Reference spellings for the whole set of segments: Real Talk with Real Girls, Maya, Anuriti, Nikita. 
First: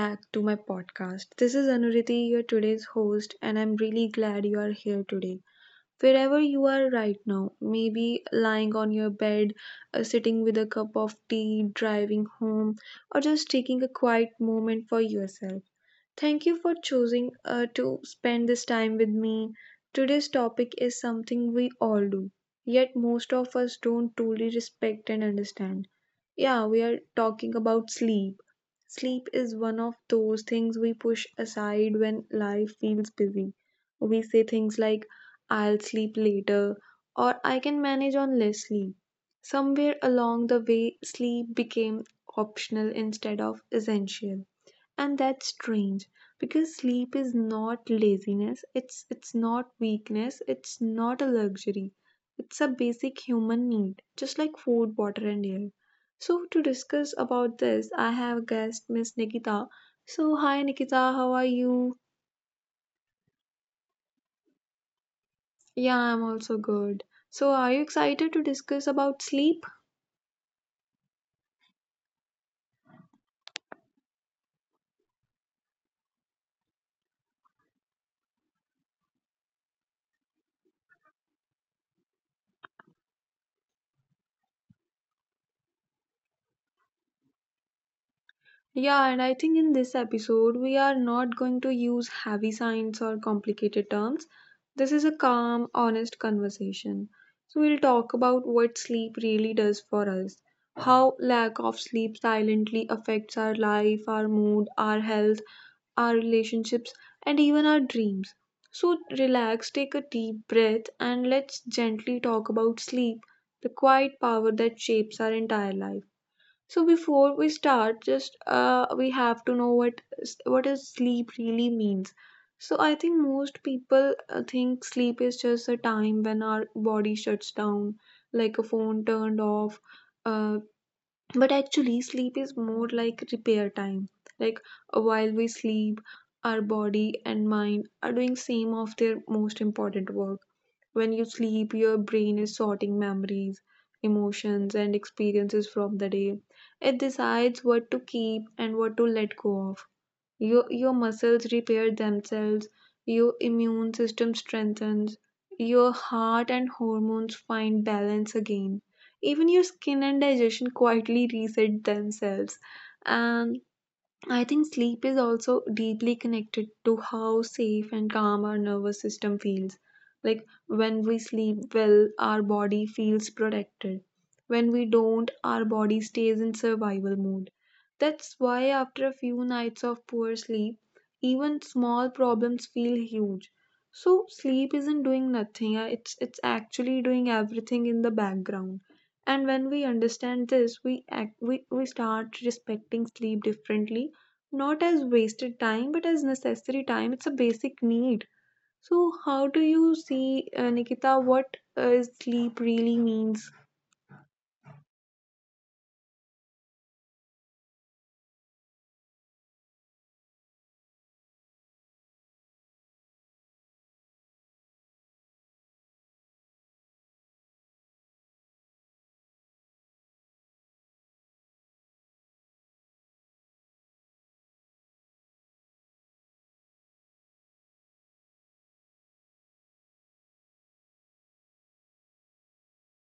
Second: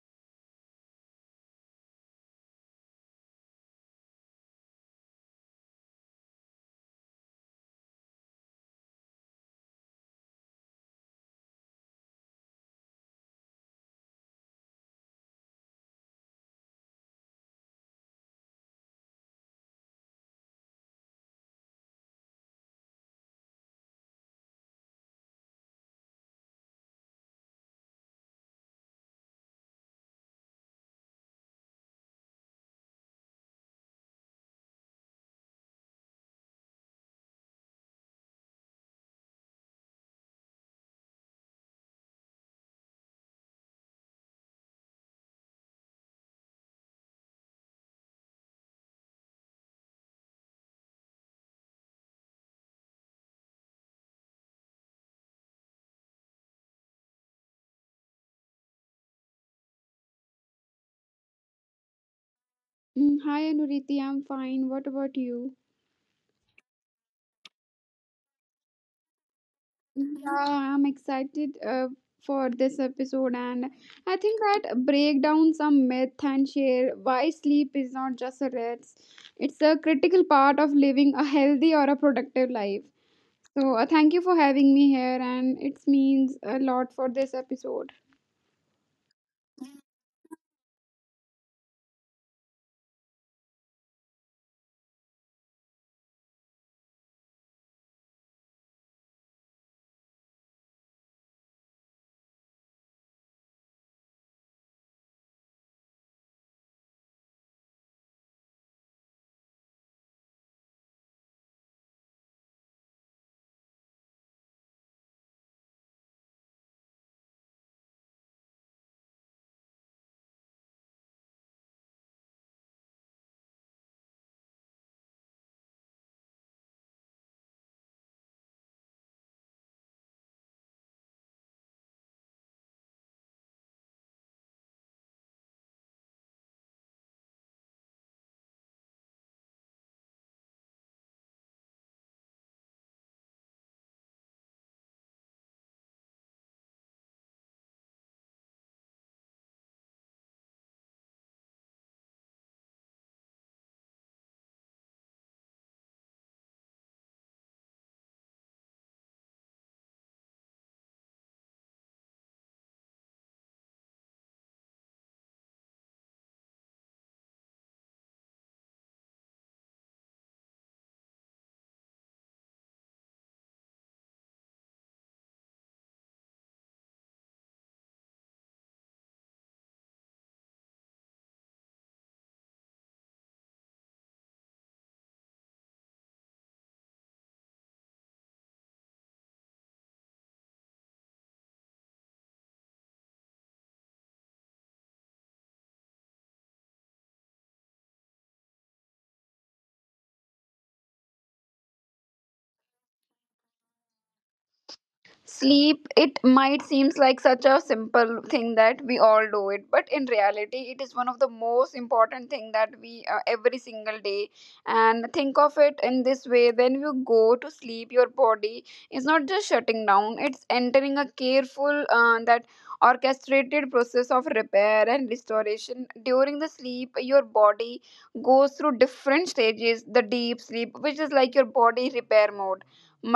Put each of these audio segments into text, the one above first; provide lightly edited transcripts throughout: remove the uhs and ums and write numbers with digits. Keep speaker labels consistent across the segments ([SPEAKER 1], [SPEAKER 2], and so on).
[SPEAKER 1] back to my podcast. This is Anuriti, your today's host, and I'm really glad you are here today. Wherever you are right now, maybe lying on your bed, sitting with a cup of tea, driving home, or just taking a quiet moment for yourself. Thank you for choosing to spend this time with me. Today's topic is something we all do, yet most of us don't truly respect and understand. Yeah, we are talking about sleep. Sleep is one of those things we push aside when life feels busy. We say things like, I'll sleep later, or I can manage on less sleep. Somewhere along the way, sleep became optional instead of essential, and that's strange because sleep is not laziness, it's not weakness, it's not a luxury. It's a basic human need, just like food, water, and air. So to discuss about this, I have a guest, Miss Nikita. So hi Nikita, how are you?
[SPEAKER 2] Hi Anuriti, I'm fine. What about you?
[SPEAKER 1] Yeah, I'm also good. So are you excited to discuss about sleep?
[SPEAKER 2] Yeah, I'm excited, for this episode, and I think that break down some myth and share why sleep is not just a rest. It's a critical part of living a healthy or a productive life. So thank you for having me here, and it means a lot for this episode.
[SPEAKER 1] Yeah, and I think in this episode, we are not going to use heavy science or complicated terms. This is a calm, honest conversation. So, we'll talk about what sleep really does for us, how lack of sleep silently affects our life, our mood, our health, our relationships, and even our dreams. So, relax, take a deep breath, and let's gently talk about sleep, the quiet power that shapes our entire life. So before we start, just we have to know what is sleep really means. So I think most people think sleep is just a time when our body shuts down, like a phone turned off. Uh, but actually, sleep is more like repair time. Like while we sleep, our body and mind are doing same of their most important work. When you sleep, your brain is sorting memories, emotions, and experiences from the day. It decides what to keep and what to let go of. Your muscles repair themselves, your immune system strengthens, your heart and hormones find balance again. Even your skin and digestion quietly reset themselves. And I think sleep is also deeply connected to how safe and calm our nervous system feels. Like when we sleep well, our body feels protected. When we don't, our body stays in survival mode. That's why after a few nights of poor sleep, even small problems feel huge. So sleep isn't doing nothing, it's actually doing everything in the background. And when we understand this, we start respecting sleep differently, not as wasted time but as necessary time. It's a basic need. So how do you see, Nikita, what sleep really means?
[SPEAKER 2] Sleep it might seems like such a simple thing that we all do it, but in reality it is one of the most important thing that we every single day. And think of it in this way, when you go to sleep your body is not just shutting down, it's entering a careful, that orchestrated process of repair and restoration. During the sleep your body goes through different stages, the deep sleep which is like your body repair mode,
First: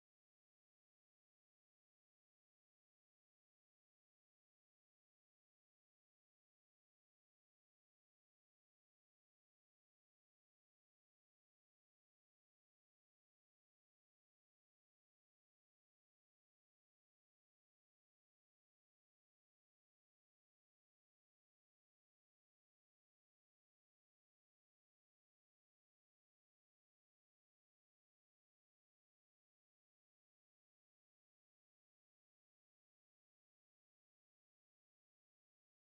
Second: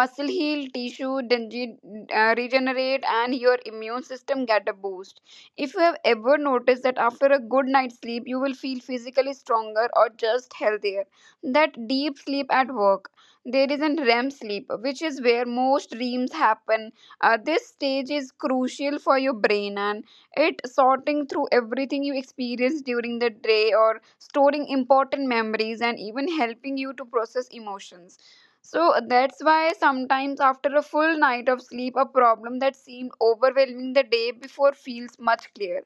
[SPEAKER 2] muscle heal, tissue regenerate and your immune system get a boost. If you have ever noticed that after a good night's sleep you will feel physically stronger or just healthier, that deep sleep at work. There is an REM sleep, which is where most dreams happen. This stage is crucial for your brain, and it sorting through everything you experience during the day or storing important memories and even helping you to process emotions. So that's why sometimes after a full night of sleep, a problem that seemed overwhelming the day before feels much clearer.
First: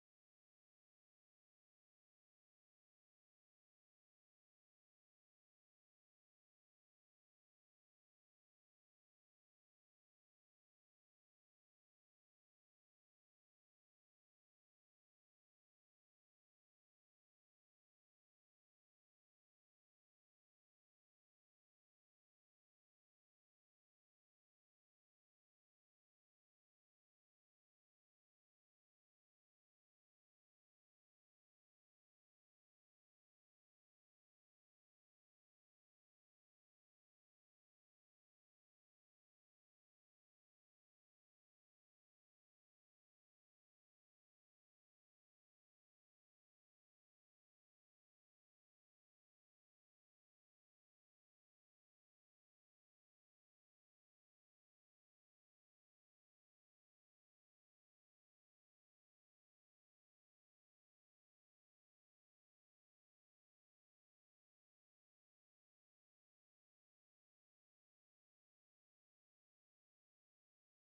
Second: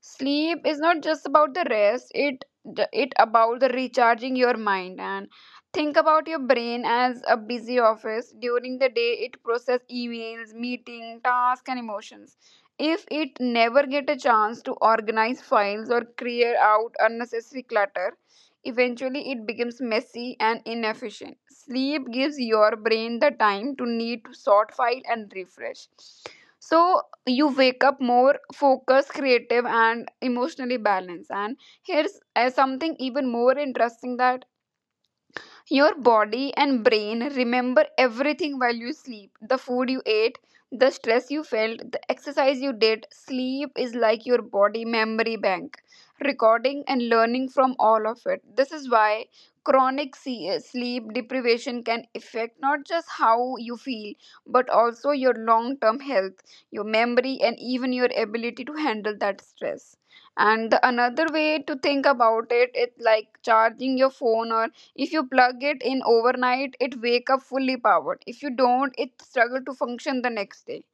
[SPEAKER 2] Sleep is not just about the rest, it about the recharging your mind. And think about your brain as a busy office, during the day it process emails, meeting tasks and emotions. If it never get a chance to organize files or clear out unnecessary clutter, eventually it becomes messy and inefficient. Sleep gives your brain the time to need to sort file and refresh, so you wake up more focused, creative and emotionally balanced. And here's something even more interesting, that your body and brain remember everything while you sleep, the food you ate, the stress you felt, the exercise you did. Sleep is like your body memory bank, recording and learning from all of it. This is why sleep deprivation can affect not just how you feel, but also your long term health, your memory, and even your ability to handle that stress. And the another way to think about it, it's like charging your phone. Or if you plug it in overnight, it wake up fully powered. If you don't, it struggle to function the next day.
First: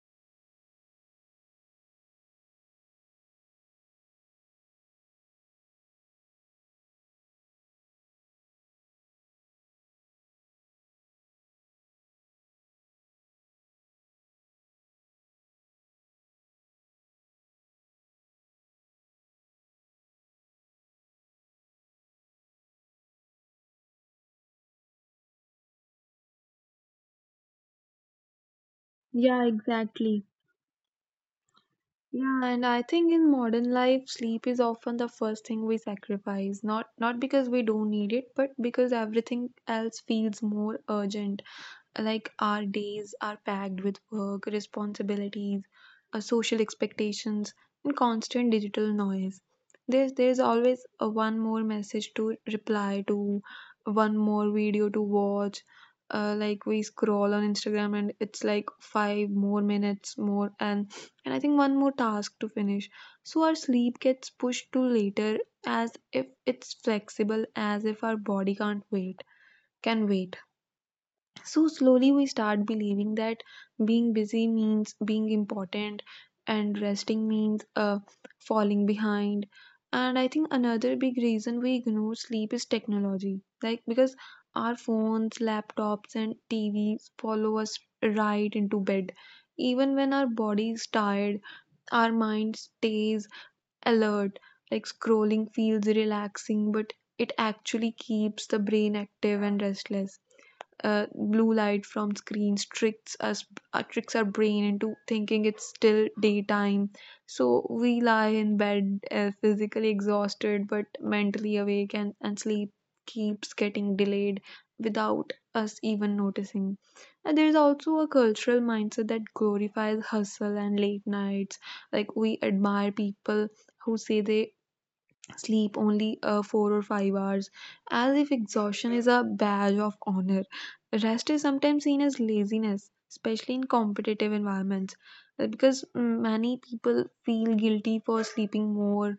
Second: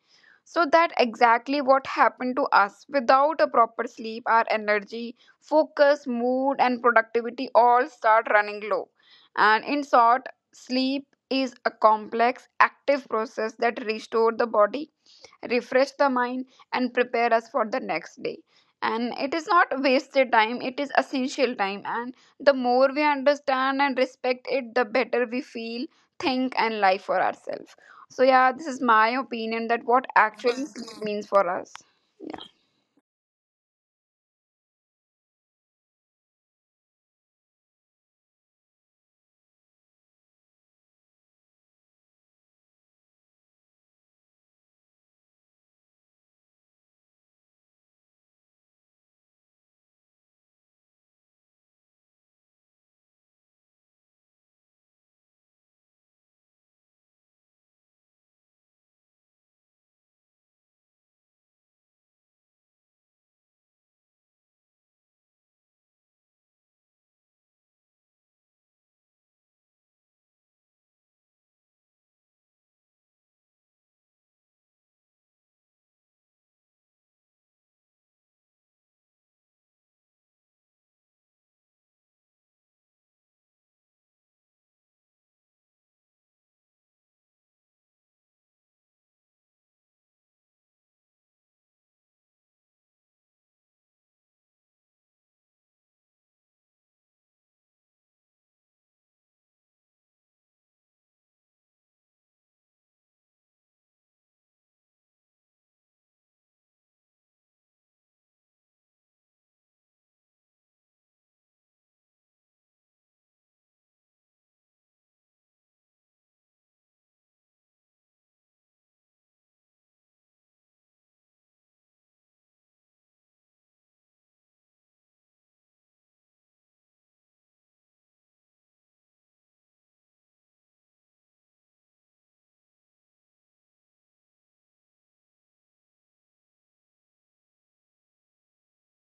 [SPEAKER 2] So that exactly what happened to us. Without a proper sleep, our energy, focus, mood and productivity all start running low. And in short, sleep is a complex active process that restores the body, refresh the mind and prepare us for the next day. And it is not wasted time, it is essential time. And the more we understand and respect it, the better we feel, think and live for ourselves. So yeah, this is my
[SPEAKER 1] Yeah,
[SPEAKER 2] opinion that what
[SPEAKER 1] exactly.
[SPEAKER 2] actually sleep means for us.
[SPEAKER 1] Yeah,
[SPEAKER 2] Yeah.
[SPEAKER 1] and I think in modern life, sleep is often the first thing we sacrifice, not because we don't need it but because everything else feels more urgent. Like our days are packed with work, responsibilities, social expectations, and constant digital noise. There's always a one more message to reply to, one more video to watch. Like we scroll on Instagram and it's like five more minutes more, and I think one more task to finish. So our sleep gets pushed to later, as if it's flexible, as if our body can't wait, can wait. So slowly we start believing that being busy means being important and resting means falling behind. And I think another big reason we ignore sleep is technology. Like because our phones, laptops, and TVs follow us right into bed. Even when our body is tired, our mind stays alert. Like scrolling feels relaxing, but it actually keeps the brain active and restless. Blue light from screens tricks us, tricks our brain into thinking it's still daytime. So we lie in bed, physically exhausted but mentally awake, and sleep keeps getting delayed without us even noticing. And there's also a cultural mindset that glorifies hustle and late nights. Like we admire people who say they sleep only 4 or 5 hours, as if exhaustion is a badge of honor. Rest is sometimes seen as laziness, especially in competitive environments, because many people feel guilty for sleeping more,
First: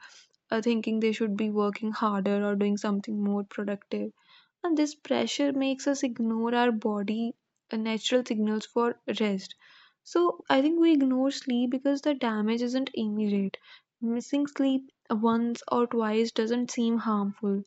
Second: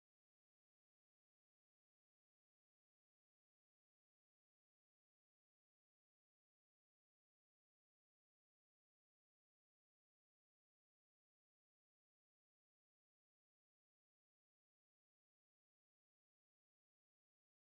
[SPEAKER 1] thinking they should be working harder or doing something more productive. And this pressure makes us ignore our body natural signals for rest. So I think we ignore sleep because the damage isn't immediate. Missing sleep once or twice doesn't seem harmful.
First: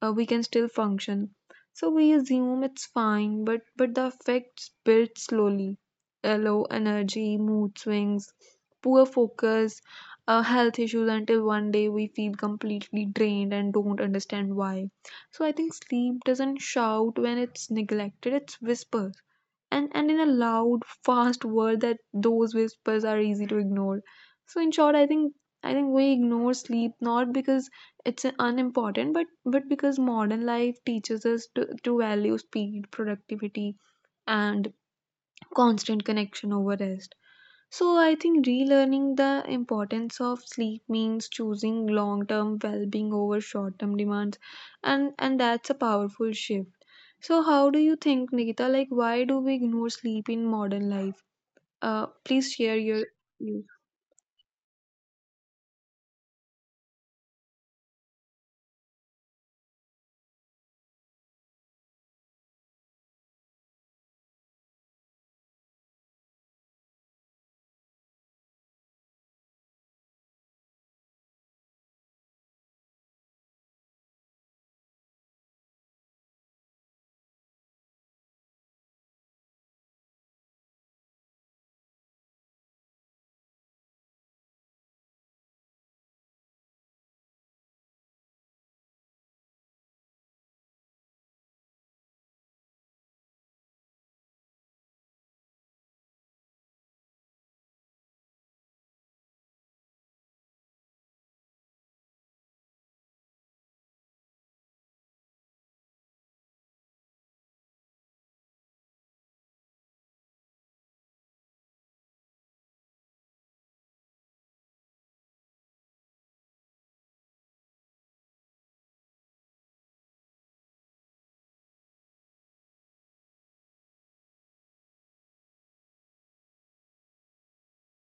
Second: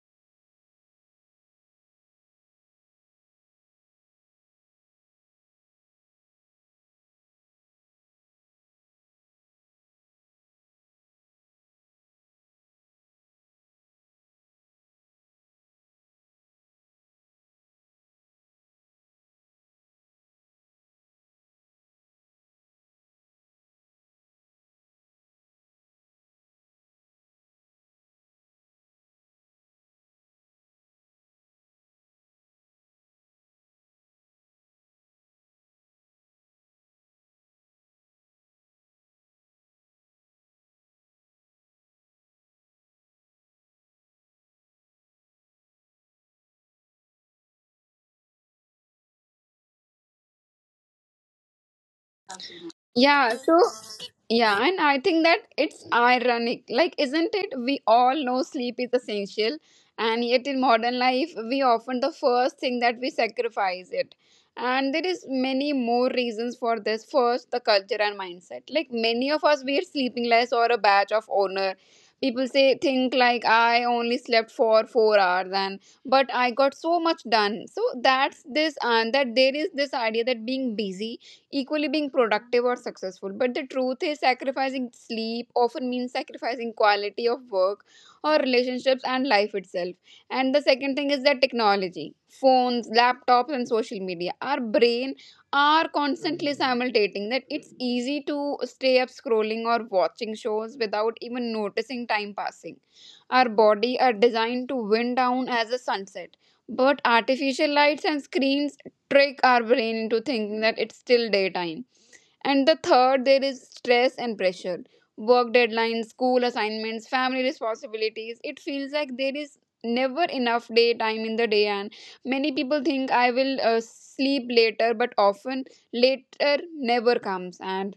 [SPEAKER 1] We can still function, so we assume it's fine, but the effects build slowly. Low energy, mood swings, poor focus, health issues, until one day we feel completely drained and don't understand why. So I think sleep doesn't shout when it's neglected, it's whisper. And in a loud, fast world, that those whispers are easy to ignore. So in short, I think we ignore sleep not because it's unimportant, but because modern life teaches us to value speed, productivity, and constant connection over rest. So I think relearning the importance of sleep means choosing long-term well-being over short-term demands, and that's a powerful shift. So how do you think, Nikita, like why do we ignore sleep in modern life? Uh, please share your
[SPEAKER 2] Yeah, so
[SPEAKER 1] views.
[SPEAKER 2] yeah, and I think that it's ironic. Like, isn't it? We all know sleep is essential, and yet in modern life, we often the first thing that we sacrifice it. And there is many more reasons for this. First, the culture and mindset. Like many of us, we are sleeping less or a badge of honor. People say think like I only slept for 4 hours, and but I got so much done. So that's this, and that there is this idea that being busy equally being productive or successful. But the truth is, sacrificing sleep often means sacrificing quality of work or relationships and life itself. And the second thing is that technology, phones, laptops, and social media, our brain are constantly simultating that it's easy to stay up scrolling or watching shows without even noticing time passing. Our body are designed to wind down as the sunset, but artificial lights and screens trick our brain into thinking that it's still daytime. And the third, there is stress and pressure. Work deadlines, school assignments, family responsibilities. It feels like there is never enough daytime in the day, and many people think I will sleep later, but often later never comes. And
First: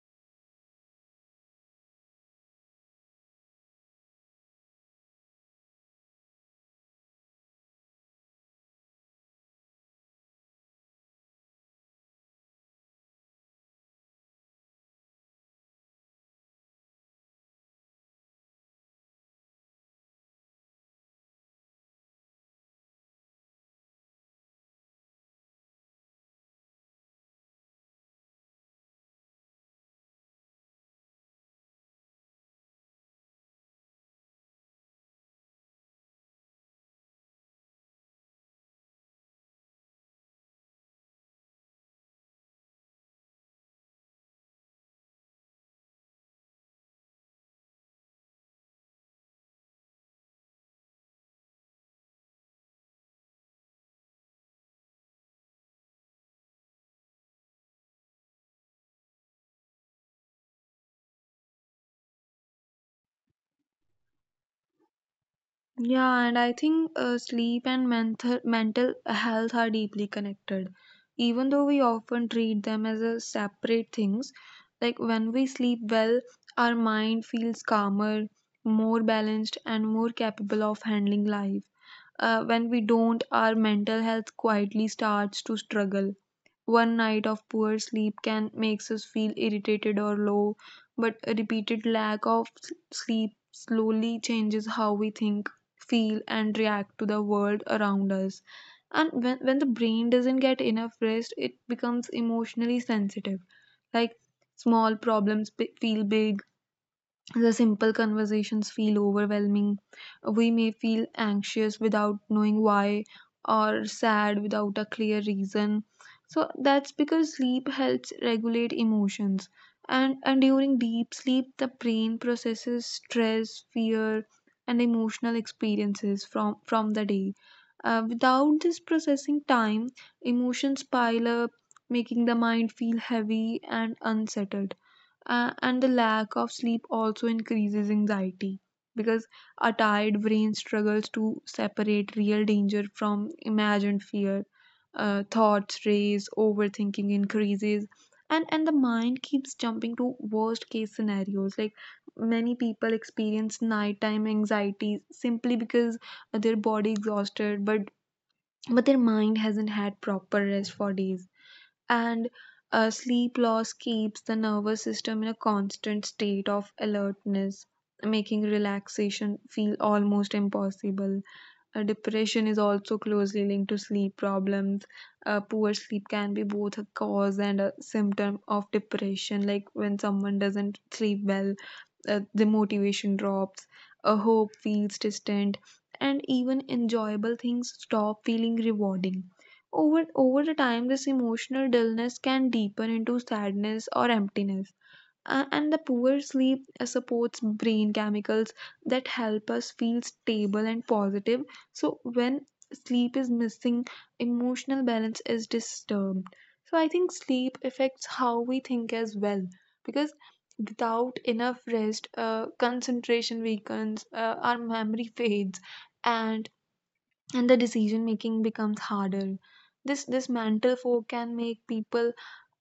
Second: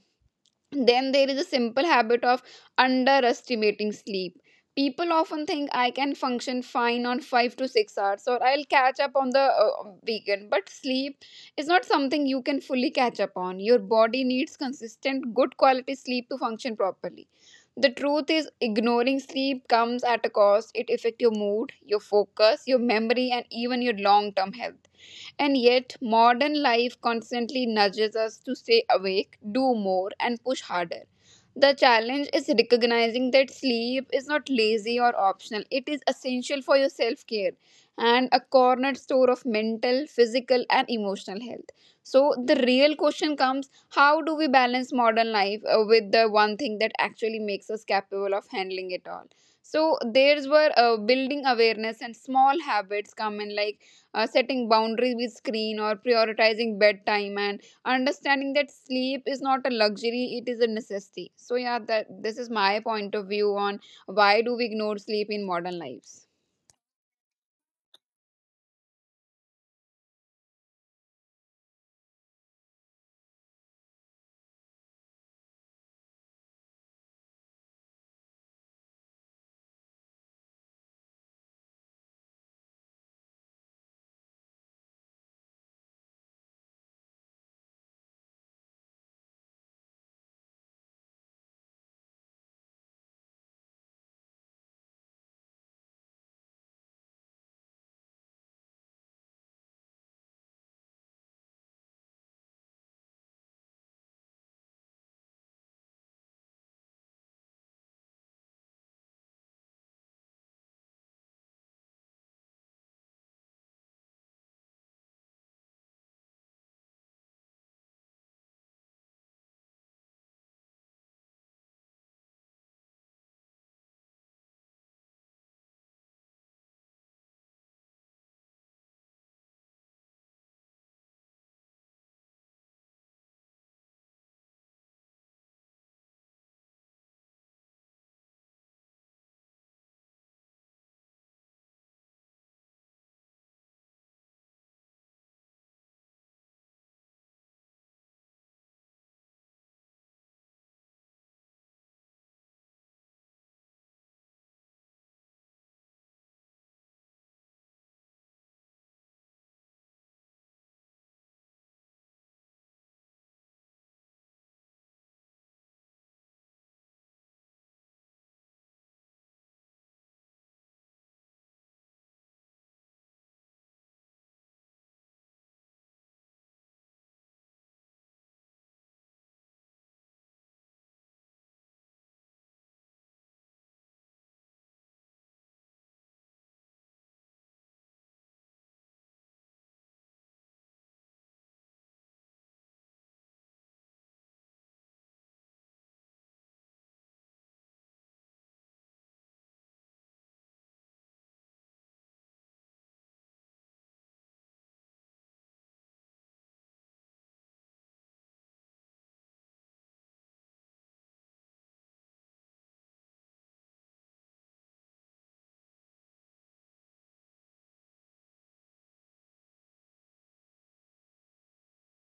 [SPEAKER 2] then there is a simple habit of underestimating sleep. People often think I can function fine on 5 to 6 hours or I'll catch up on the weekend. But sleep is not something you can fully catch up on. Your body needs consistent, good quality sleep to function properly. The truth is, ignoring sleep comes at a cost. It affects your mood, your focus, your memory, and even your long term health. And yet, modern life constantly nudges us to stay awake, do more, and push harder. The challenge is recognizing that sleep is not lazy or optional, it is essential for your self care and a cornerstone of mental, physical, and emotional health. So, the real question comes, how do we balance modern life with the one thing that actually makes us capable of handling it all? So, there's where building awareness and small habits come in, like setting boundaries with screen or prioritizing bedtime and understanding that sleep is not a luxury, it is a necessity. So yeah, that this is my point of view on why do we ignore sleep in
[SPEAKER 1] Yeah, and I
[SPEAKER 2] modern
[SPEAKER 1] think
[SPEAKER 2] lives.
[SPEAKER 1] sleep and mental health are deeply connected. Even though we often treat them as a separate things, like when we sleep well, our mind feels calmer, more balanced, and more capable of handling life. When we don't, our mental health quietly starts to struggle. One night of poor sleep can makes us feel irritated or low, but a repeated lack of sleep slowly changes how we think, feel, and react to the world around us. And when the brain doesn't get enough rest, it becomes emotionally sensitive. Like small problems feel big, the simple conversations feel overwhelming. We may feel anxious without knowing why or sad without a clear reason. So that's because sleep helps regulate emotions. And during deep sleep, the brain processes stress, fear, and emotional experiences from the day. Without this processing time, emotions pile up, making the mind feel heavy and unsettled. And the lack of sleep also increases anxiety because a tired brain struggles to separate real danger from imagined fear. Thoughts race, overthinking increases, and the mind keeps jumping to worst case scenarios. Like many people experience nighttime anxiety simply because their body exhausted, but their mind hasn't had proper rest for days. And sleep loss keeps the nervous system in a constant state of alertness, making relaxation feel almost impossible. Depression is also closely linked to sleep problems. Poor sleep can be both a cause and a symptom of depression. Like when someone doesn't sleep well, the motivation drops, hope feels distant, and even enjoyable things stop feeling rewarding. Over the time, this emotional dullness can deepen into sadness or emptiness. And the poor sleep supports brain chemicals that help us feel stable and positive. So, when sleep is missing, emotional balance is disturbed. So, I think sleep affects how we think as well because without enough rest, concentration weakens, our memory fades, and the decision making becomes harder. This mental fog can make people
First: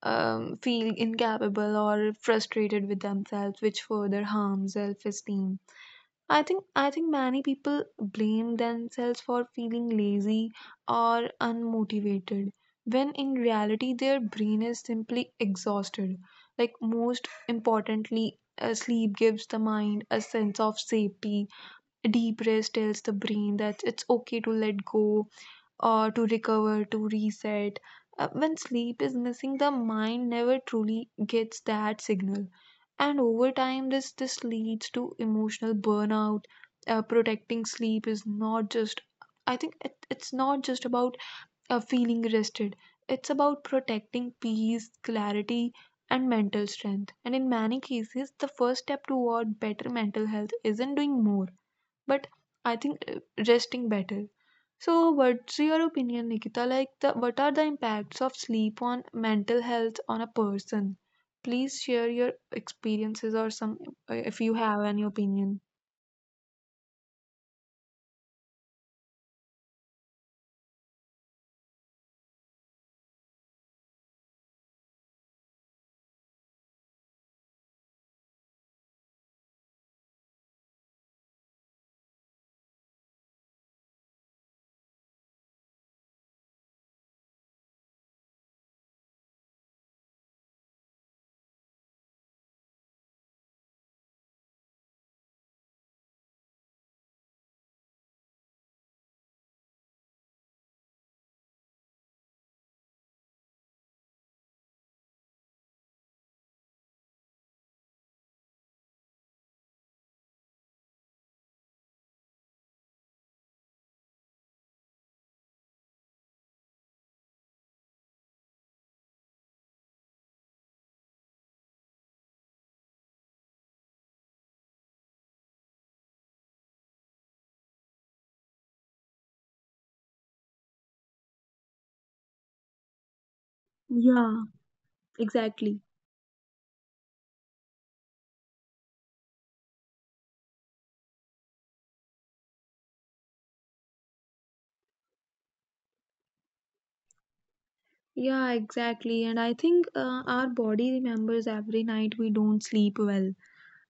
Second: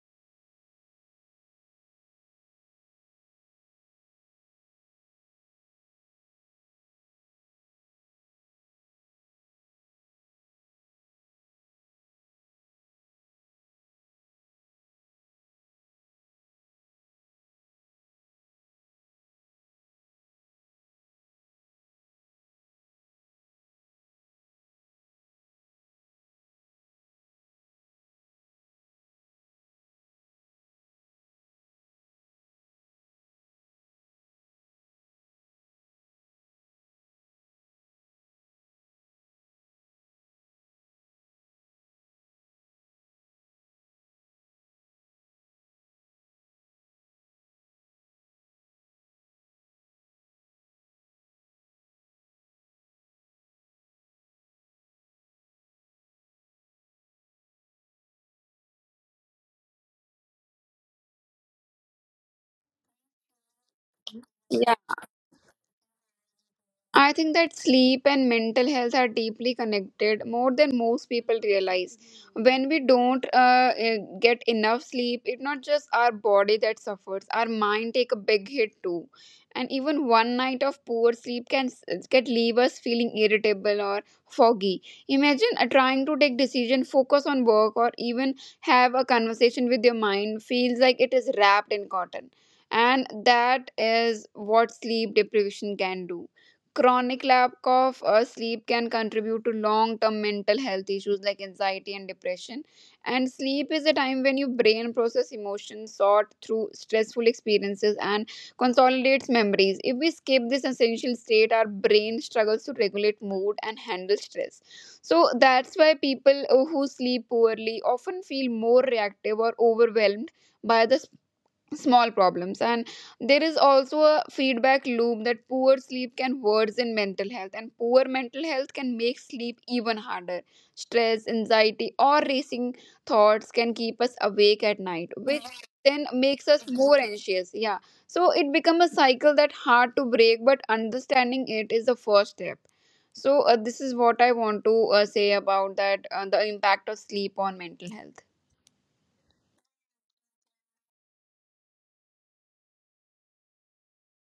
[SPEAKER 1] feel incapable or frustrated with themselves, which further harms self esteem. I think many people blame themselves for feeling lazy or unmotivated when in reality their brain is simply exhausted. Like most importantly, sleep gives the mind a sense of safety. A deep rest tells the brain that it's okay to let go, or to recover, to reset. When sleep is missing, the mind never truly gets that signal. And over time, this leads to emotional burnout. Protecting sleep is not just, it's not just about feeling rested, it's about protecting peace, clarity, and mental strength. And in many cases, the first step toward better mental health isn't doing more, but I think resting better. So, what's your opinion, Nikita? Like, what are the impacts of sleep on mental health on a person? Please share your experiences or some, if you have any opinion.
[SPEAKER 2] I think that sleep and mental health are deeply connected, more than most people realize. When we don't get enough sleep, it's not just our body that suffers, our mind take a big hit too. And even one night of poor sleep can leave us feeling irritable or foggy. Imagine trying to take decision, focus on work, or even have a conversation with your mind feels like it is wrapped in cotton. And that is what sleep deprivation can do. Chronic lack of sleep can contribute to long term mental health issues like anxiety and depression. And sleep is a time when your brain process emotions, sort through stressful experiences, and consolidates memories. If we skip this essential state, our brain struggles to regulate mood and handle stress. So that's why people who sleep poorly often feel more reactive or overwhelmed by the small problems. And there is also a feedback loop that poor sleep can worsen mental health, and poor mental health can make sleep even harder. Stress, anxiety or racing thoughts can keep us awake
[SPEAKER 1] Yeah,
[SPEAKER 2] at night, which then
[SPEAKER 1] exactly.
[SPEAKER 2] makes us more anxious, yeah. So it becomes a cycle that hard to break, but understanding it is the first step. So this is what I want to say about that, the impact of sleep on mental health.
[SPEAKER 1] Yeah, exactly. And I think our body remembers every night we don't sleep well,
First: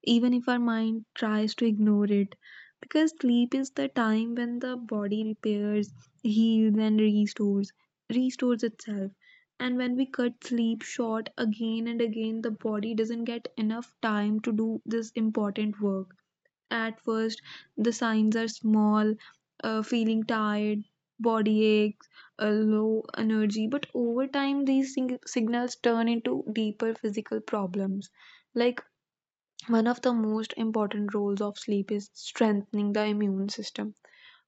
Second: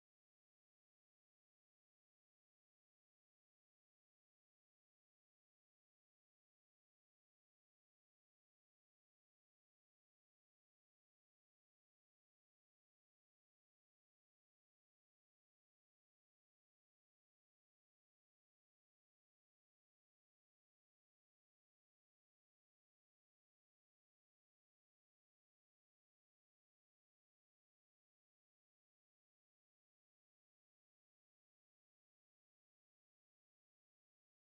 [SPEAKER 1] even if our mind tries to ignore it. Because sleep is the time when the body repairs, heals, and restores itself. And when we cut sleep short again and again, the body doesn't get enough time to do this important work. At first, the signs are small, feeling tired, body aches, a low energy, but over time, signals turn into deeper physical problems like one of the most important roles of sleep is strengthening the immune system.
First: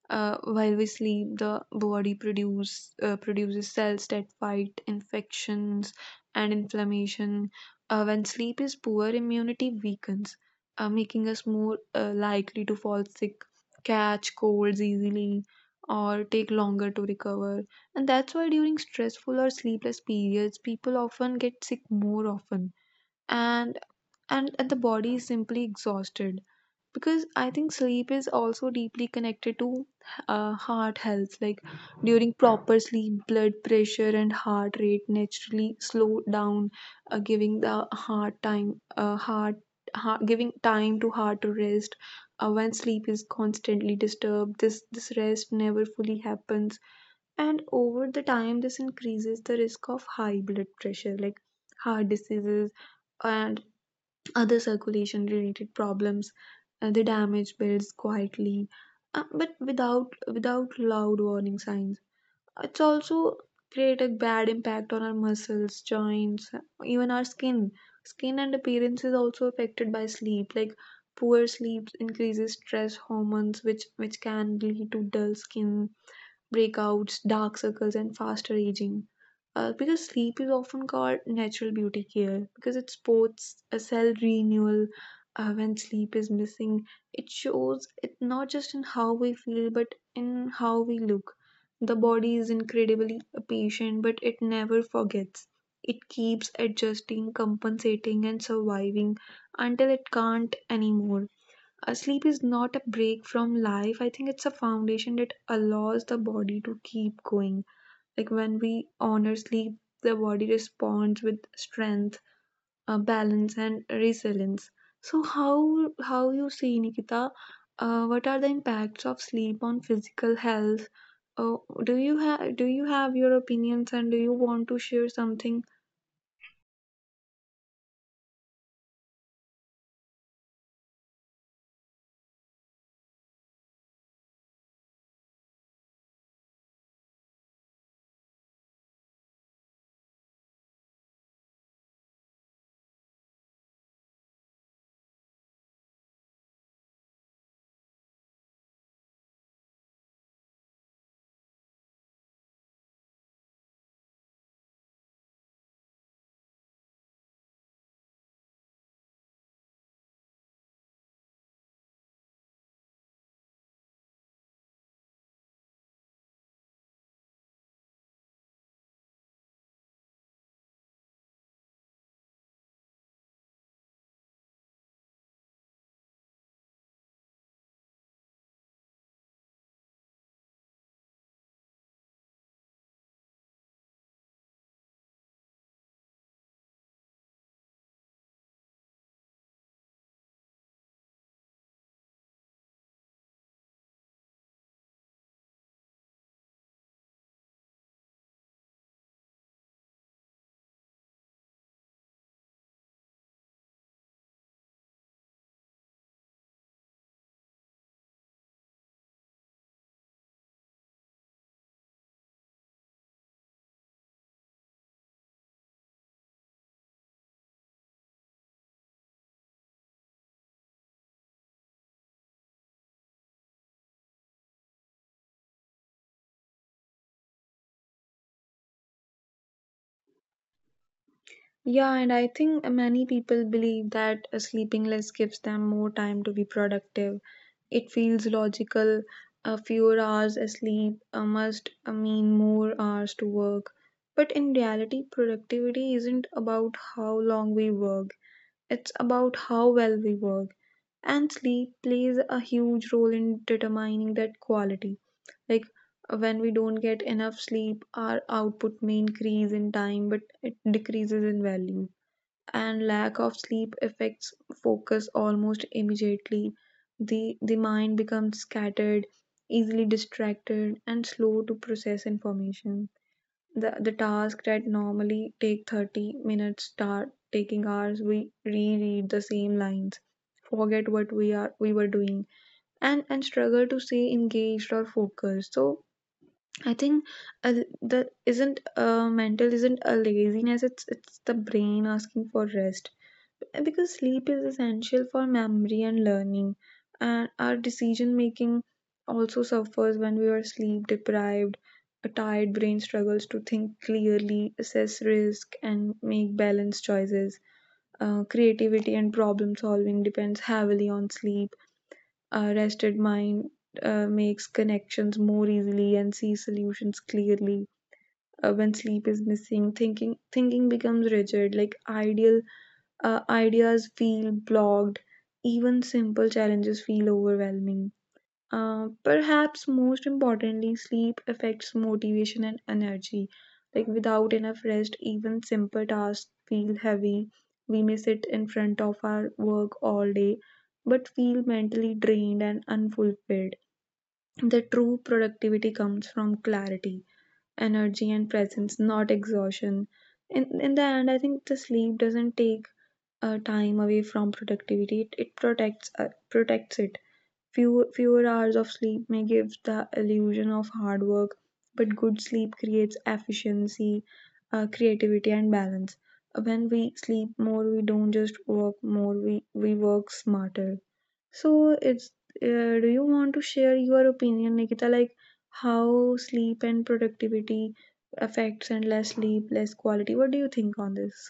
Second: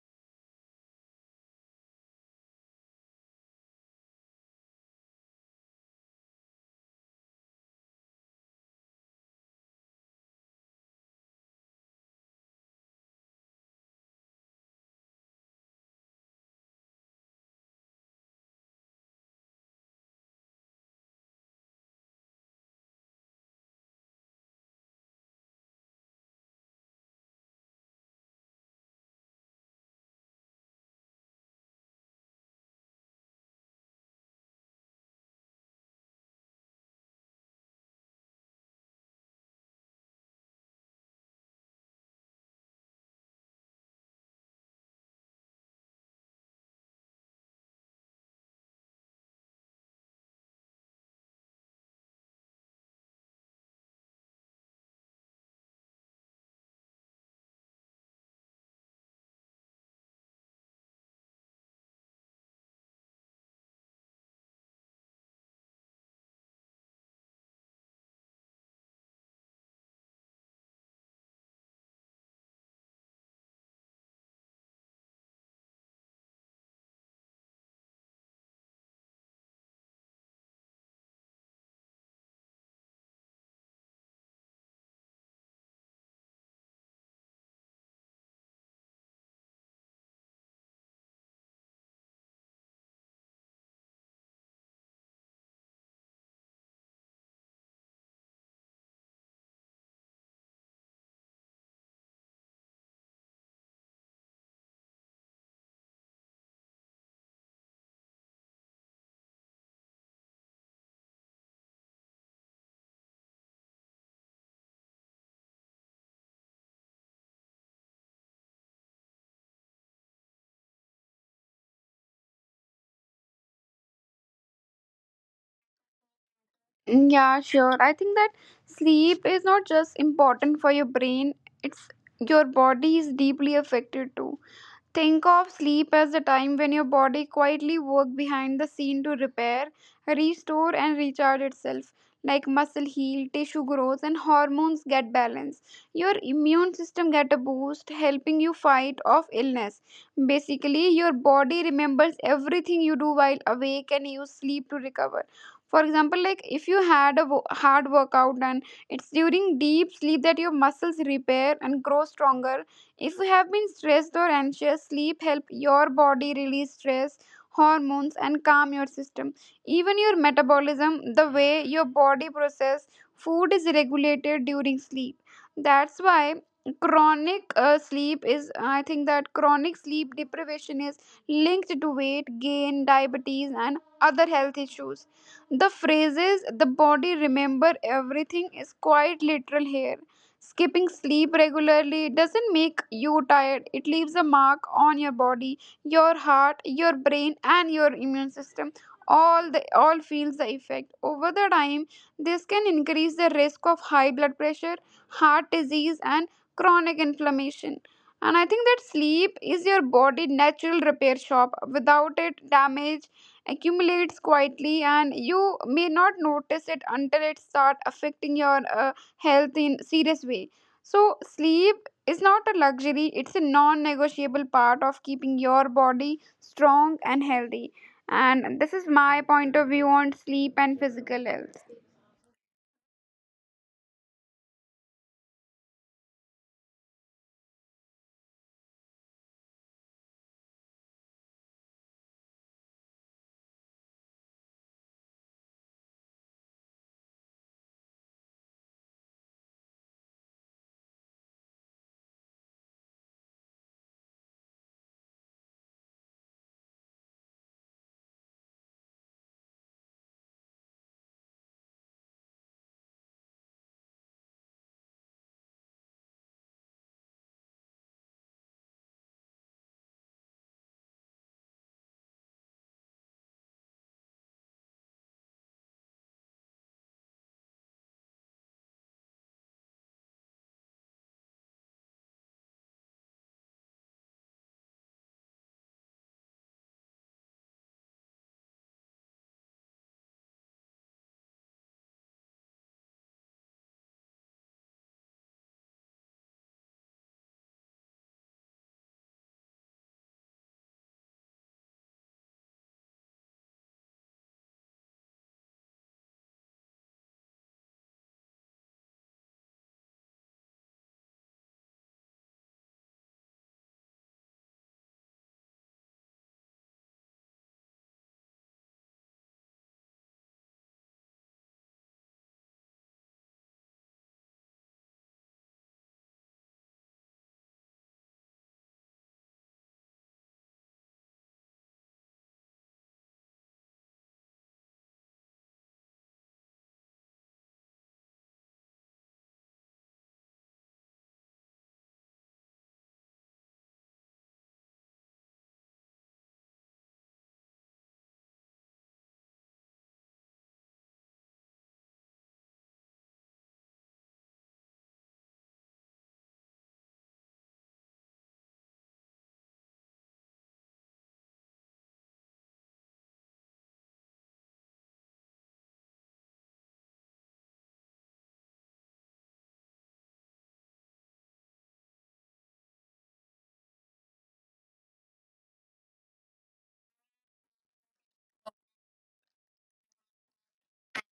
[SPEAKER 1] While we sleep, the body produces cells that fight infections and inflammation. When sleep is poor, immunity weakens, making us more likely to fall sick, catch colds easily, or take longer to recover. And that's why during stressful or sleepless periods, people often get sick more often. And and the body is simply exhausted because I think sleep is also deeply connected to heart health. Like during proper sleep, blood pressure and heart rate naturally slow down, giving the uh, heart, heart giving time to heart to rest. Uh, when sleep is constantly disturbed, this rest never fully happens, and over the time this increases the risk of high blood pressure, like heart diseases and other circulation related problems. Uh, they damage builds quietly, but without loud warning signs. It's also create a bad impact on our muscles, joints, even our skin. Skin and appearance is also affected by sleep. Like poor sleep increases stress hormones, which can lead to dull skin, breakouts, dark circles, and faster aging. Because sleep is often called natural beauty care because it supports a cell renewal. Uh, when sleep is missing, it shows it not just in how we feel but in how we look. The body is incredibly patient, but it never forgets. It keeps adjusting, compensating, and surviving until it can't anymore. Uh, sleep is not a break from life. I think it's a foundation that allows the body to keep going. Like when we honor sleep, the body responds with strength, balance, and resilience. So how you see, Nikita? What are the impacts of sleep on physical health? Uh, do you have your opinions, and do you want to share something?
[SPEAKER 2] Yeah, sure. I think that sleep is not just important for your brain, it's your body is deeply affected too. Think of sleep as the time when your body quietly works behind the scene to repair, restore, and recharge itself. Like muscle heal, tissue grows, and hormones get balanced. Your immune system get a boost, helping you fight off illness. Basically, your body remembers everything you do while awake and use sleep to recover. For example, like if you had a hard workout, and it's during deep sleep that your muscles repair and grow stronger. If you have been stressed or anxious, sleep help your body release stress hormones and calm your system. Even your metabolism, the way your body process food, is regulated during sleep. That's why chronic sleep deprivation is linked to weight gain, diabetes and other health issues. The phrases the body remember everything is quite literal here. Skipping sleep regularly doesn't make you tired, it leaves a mark on your body, your heart, your brain, and your immune system. All the all feels the effect. Over the time, this can increase the risk of high blood pressure, heart disease, and chronic inflammation. And I think that sleep is your body natural repair shop. Without it, damage accumulates quietly and you may not notice it until it start affecting your health in serious way. So sleep is not a luxury, it's a non-negotiable part of keeping your body strong and healthy. And this is my point of view on sleep and physical health.
[SPEAKER 1] Yeah, and I think many people believe that sleeping less gives them more time to be productive. It feels logical. A fewer hours asleep must mean more hours to work. But in reality, productivity isn't about how long we work, it's about how well we work. And sleep plays a huge role in determining that quality. Like when we don't get enough sleep, our output may increase in time, but it decreases in value. And lack of sleep affects focus almost immediately. The mind becomes scattered, easily distracted, and slow to process information. The tasks that normally take 30 minutes start taking hours. We reread the same lines, forget what we were doing, and struggle to stay engaged or focused. So I think a, the isn't mental isn't a laziness. It's the brain asking for rest because sleep is essential for memory and learning. And our decision making also suffers when we are sleep deprived. A tired brain struggles to think clearly, assess risk, and make balanced choices. Uh, creativity and problem solving depends heavily on sleep. A rested mind makes connections more easily and sees solutions clearly. Uh, when sleep is missing, thinking becomes rigid, like ideal, ideas feel blocked, even simple challenges feel overwhelming. Perhaps most importantly, sleep affects motivation and energy. Like without enough rest, even simple tasks feel heavy. We may sit in front of our work all day, but feel mentally drained and unfulfilled. The true productivity comes from clarity, energy, and presence, not exhaustion. In the end, I think the sleep doesn't take time away from productivity. It protects it. Fewer hours of sleep may give the illusion of hard work, but good sleep creates efficiency, creativity, and balance. When we sleep more, we don't just work more. We work smarter. So it's do you want to share your opinion, Nikita? Like how sleep and productivity affects, and less sleep, less quality. What do you think on this?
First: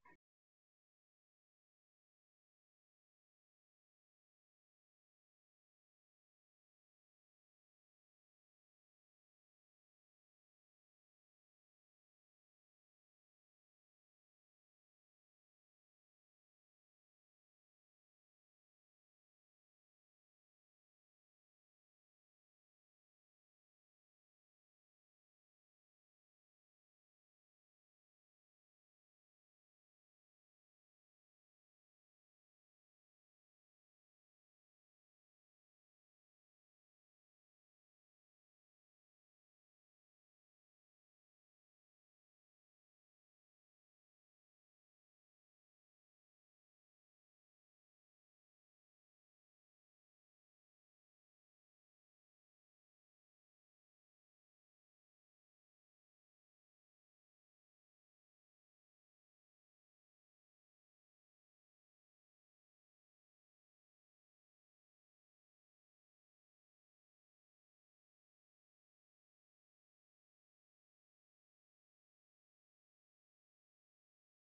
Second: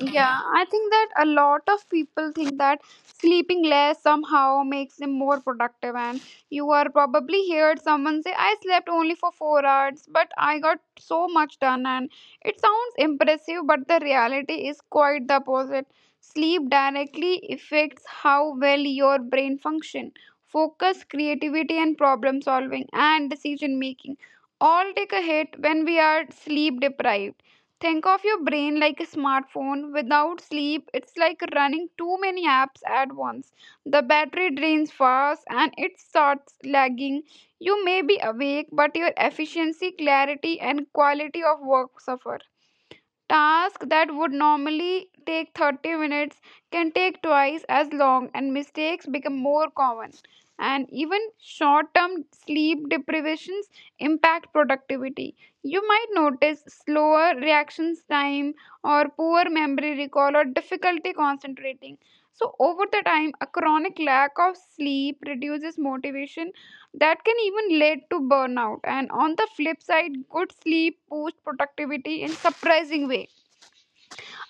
[SPEAKER 2] Yeah, I think that a lot of people think that sleeping less somehow makes them more productive. And you are probably heard someone say, I slept only for 4 hours, but I got so much done. And it sounds impressive, but the reality is quite the opposite. Sleep directly affects how well your brain function, focus, creativity, and problem solving and decision making all take a hit when we are sleep deprived. Think of your brain like a smartphone. Without sleep, it's like running too many apps at once. The battery drains fast and it starts lagging. You may be awake, but your efficiency, clarity, and quality of work suffer. Tasks that would normally take 30 minutes can take twice as long, and mistakes become more common. And even short term sleep deprivations impact productivity. You might notice slower reactions time, or poor memory recall, or difficulty concentrating. So, over the time, a chronic lack of sleep reduces motivation that can even lead to burnout. And on the flip side, good sleep boosts productivity in surprising way.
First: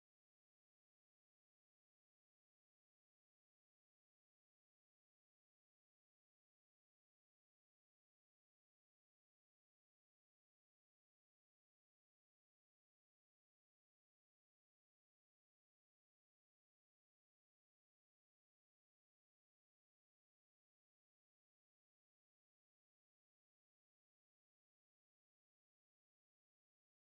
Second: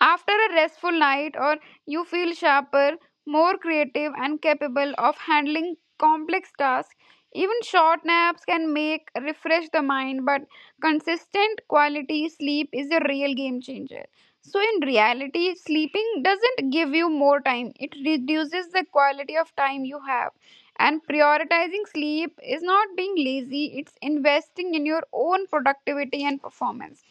[SPEAKER 2] After a restful night, or you feel sharper, more creative, and capable of handling complex tasks. Even short naps can make refresh the mind, but consistent quality sleep is a real game changer. So, in reality, sleeping doesn't give you more time, it reduces the quality of time you have. And prioritizing sleep is not being lazy, it's investing in your own productivity and performance.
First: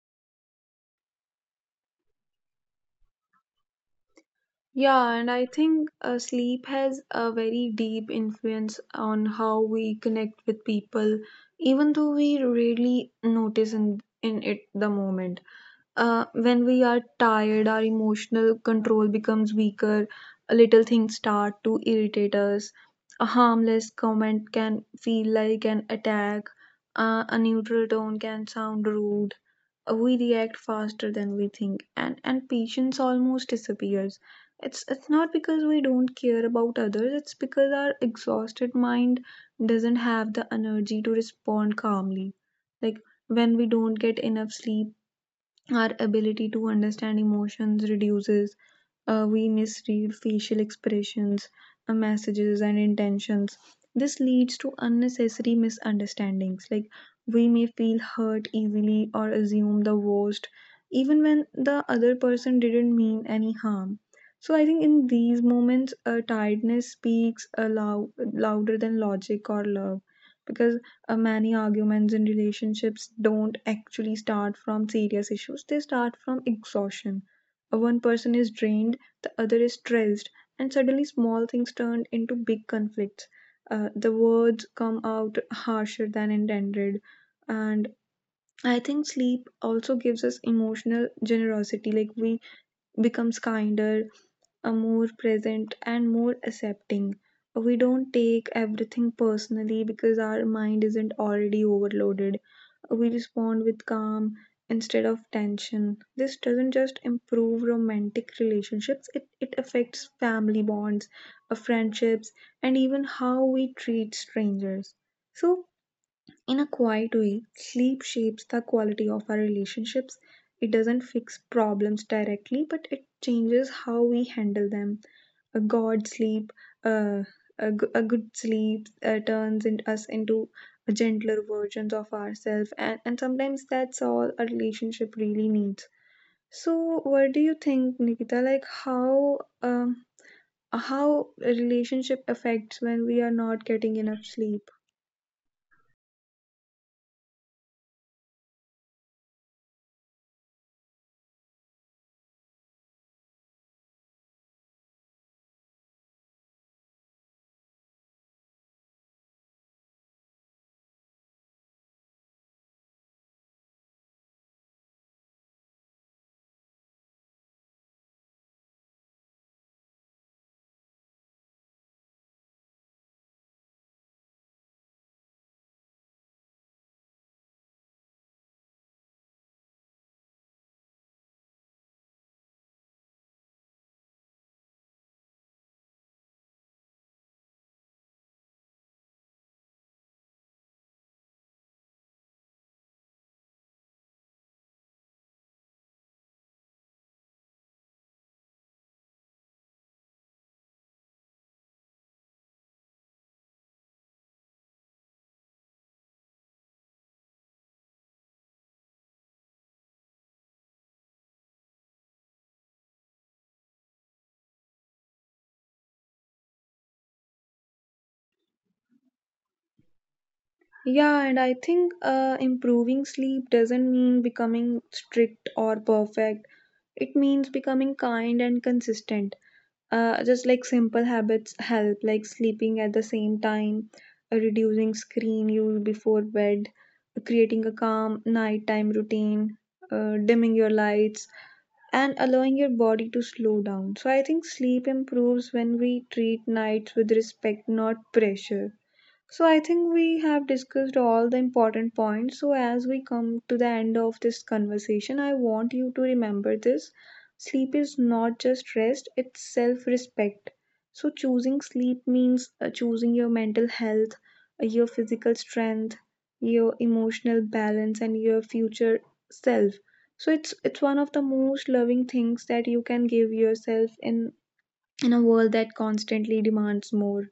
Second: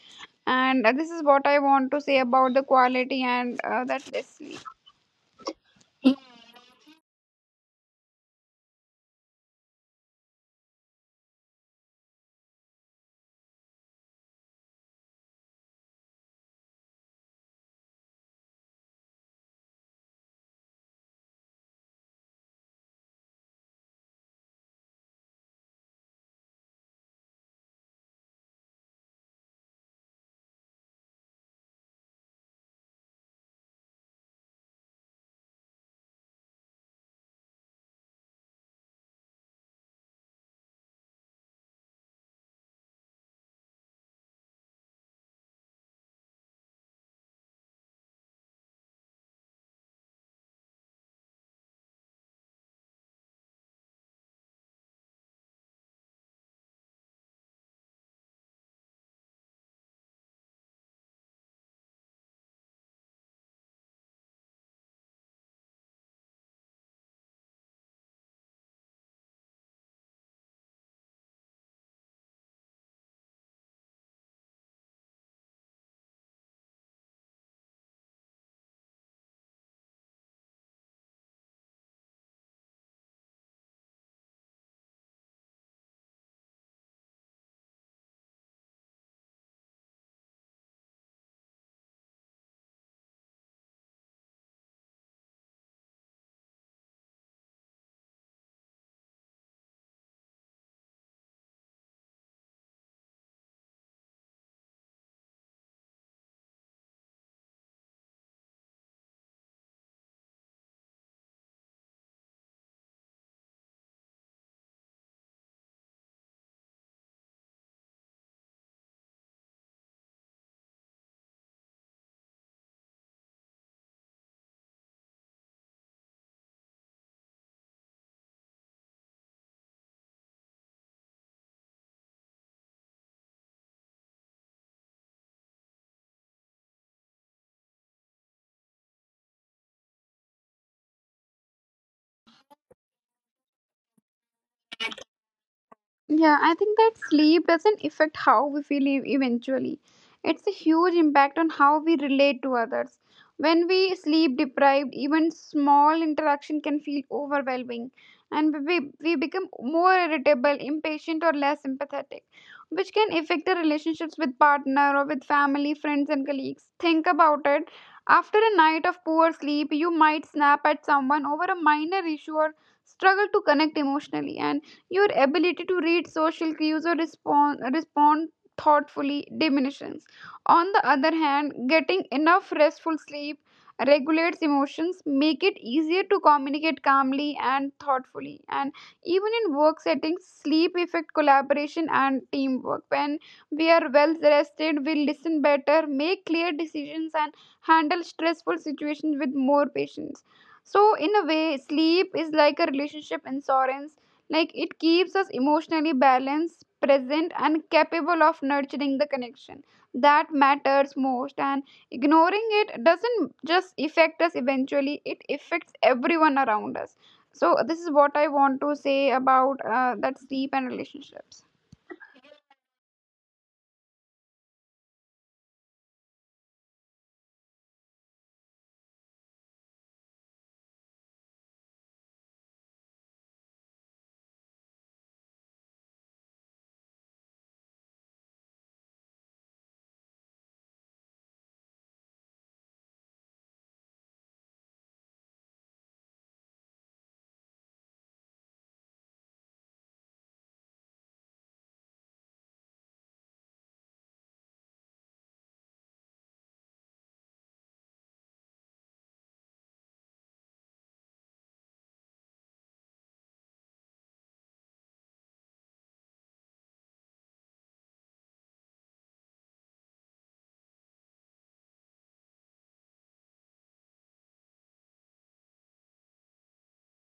[SPEAKER 2] And this is what I want to say about the quality, and that this.
[SPEAKER 1] Yeah, and I think sleep has a very deep influence on how we connect with people, even though we rarely notice in it the moment. When we are tired, our emotional control becomes weaker. Little things start to irritate us. A harmless comment can feel like an attack. A neutral tone can sound rude. We react faster than we think, and patience almost disappears. It's not because we don't care about others. It's because our exhausted mind doesn't have the energy to respond calmly. Like when we don't get enough sleep, our ability to understand emotions reduces. We misread facial expressions, messages, and intentions. This leads to unnecessary misunderstandings. Like, we may feel hurt easily or assume the worst, even when the other person didn't mean any harm. So, I think in these moments, tiredness speaks louder than logic or love, because many arguments in relationships don't actually start from serious issues, they start from exhaustion. One person is drained, the other is stressed, and suddenly small things turn into big conflicts. The words come out harsher than intended, and I think sleep also gives us emotional generosity. Like we becomes kinder, more present, and more accepting. We don't take everything personally because our mind isn't already overloaded. We respond with calm instead of tension. This doesn't just improve romantic relationships, it affects family bonds, friendships, and even how we treat strangers. So, in a quiet way, sleep shapes the quality of our relationships. It doesn't fix problems directly, but it changes how we handle them. A god sleep, uh, a, g- a good sleep turns us into gentler versions of ourselves, and, sometimes that's all a relationship really needs. So, what do you think, Nikita? Like, how a relationship affects when we are not getting enough sleep?
[SPEAKER 2] Yeah, I think that sleep doesn't affect how we feel eventually. It's a huge impact on how we relate to others. When we sleep deprived, even small interaction can feel overwhelming, and we become more irritable, impatient or less empathetic, which can affect the relationships with partner or with family, friends and colleagues. Think about it. After a night of poor sleep, you might snap at someone over a minor issue or struggle to connect emotionally, and your ability to read social cues or respond thoughtfully diminishes. On the other hand, getting enough restful sleep regulates emotions, make it easier to communicate calmly and thoughtfully. And even in work settings, sleep affect collaboration and teamwork. When we are well rested, we listen better, make clear decisions, and handle stressful situations with more patience. So, in a way, sleep is like a relationship insurance, like it keeps us emotionally balanced, present, and capable of nurturing the connection that matters most. And ignoring it doesn't just affect us eventually, it affects everyone around us. So, this is what I want to say about that sleep and
[SPEAKER 1] Yeah, and I
[SPEAKER 2] relationships.
[SPEAKER 1] think improving sleep doesn't mean becoming strict or perfect. It means becoming kind and consistent. Just like simple habits help, like sleeping at the same time, reducing screen use before bed, creating a calm nighttime routine, dimming your lights, and allowing your body to slow down. So I think sleep improves when we treat nights with respect, not pressure. So I think we have discussed all the important points. So as we come to the end of this conversation, I want you to remember this. Sleep is not just rest, it's self-respect. So choosing sleep means choosing your mental health, your physical strength, your emotional balance, and your future self. So it's one of the most loving things that you can give yourself in a world that constantly demands more.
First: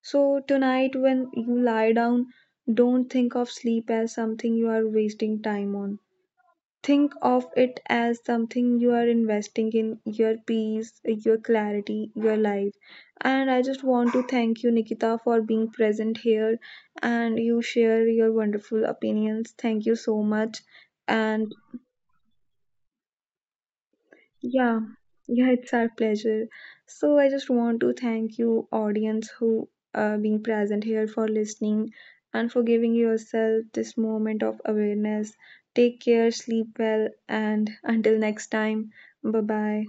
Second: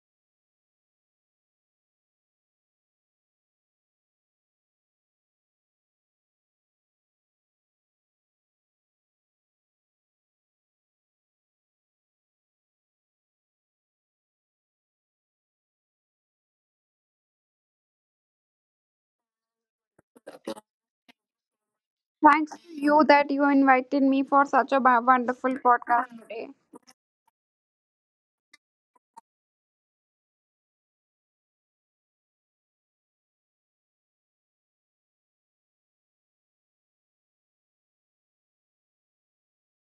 [SPEAKER 1] So, tonight, when you lie down, don't think of sleep as something you are wasting time on. Think of it as something you are investing in your peace, your clarity, your life. And I just want to thank you, Nikita, for being present here and you share your wonderful opinions. Thank you so much. And
[SPEAKER 2] Thanks to you that you invited me for such a
[SPEAKER 1] yeah, yeah,
[SPEAKER 2] wonderful
[SPEAKER 1] it's our
[SPEAKER 2] podcast
[SPEAKER 1] pleasure.
[SPEAKER 2] today.
[SPEAKER 1] So I just want to thank you, audience, who are being present here for listening and for giving yourself this moment of awareness. Take care, sleep well, and until next time, bye bye.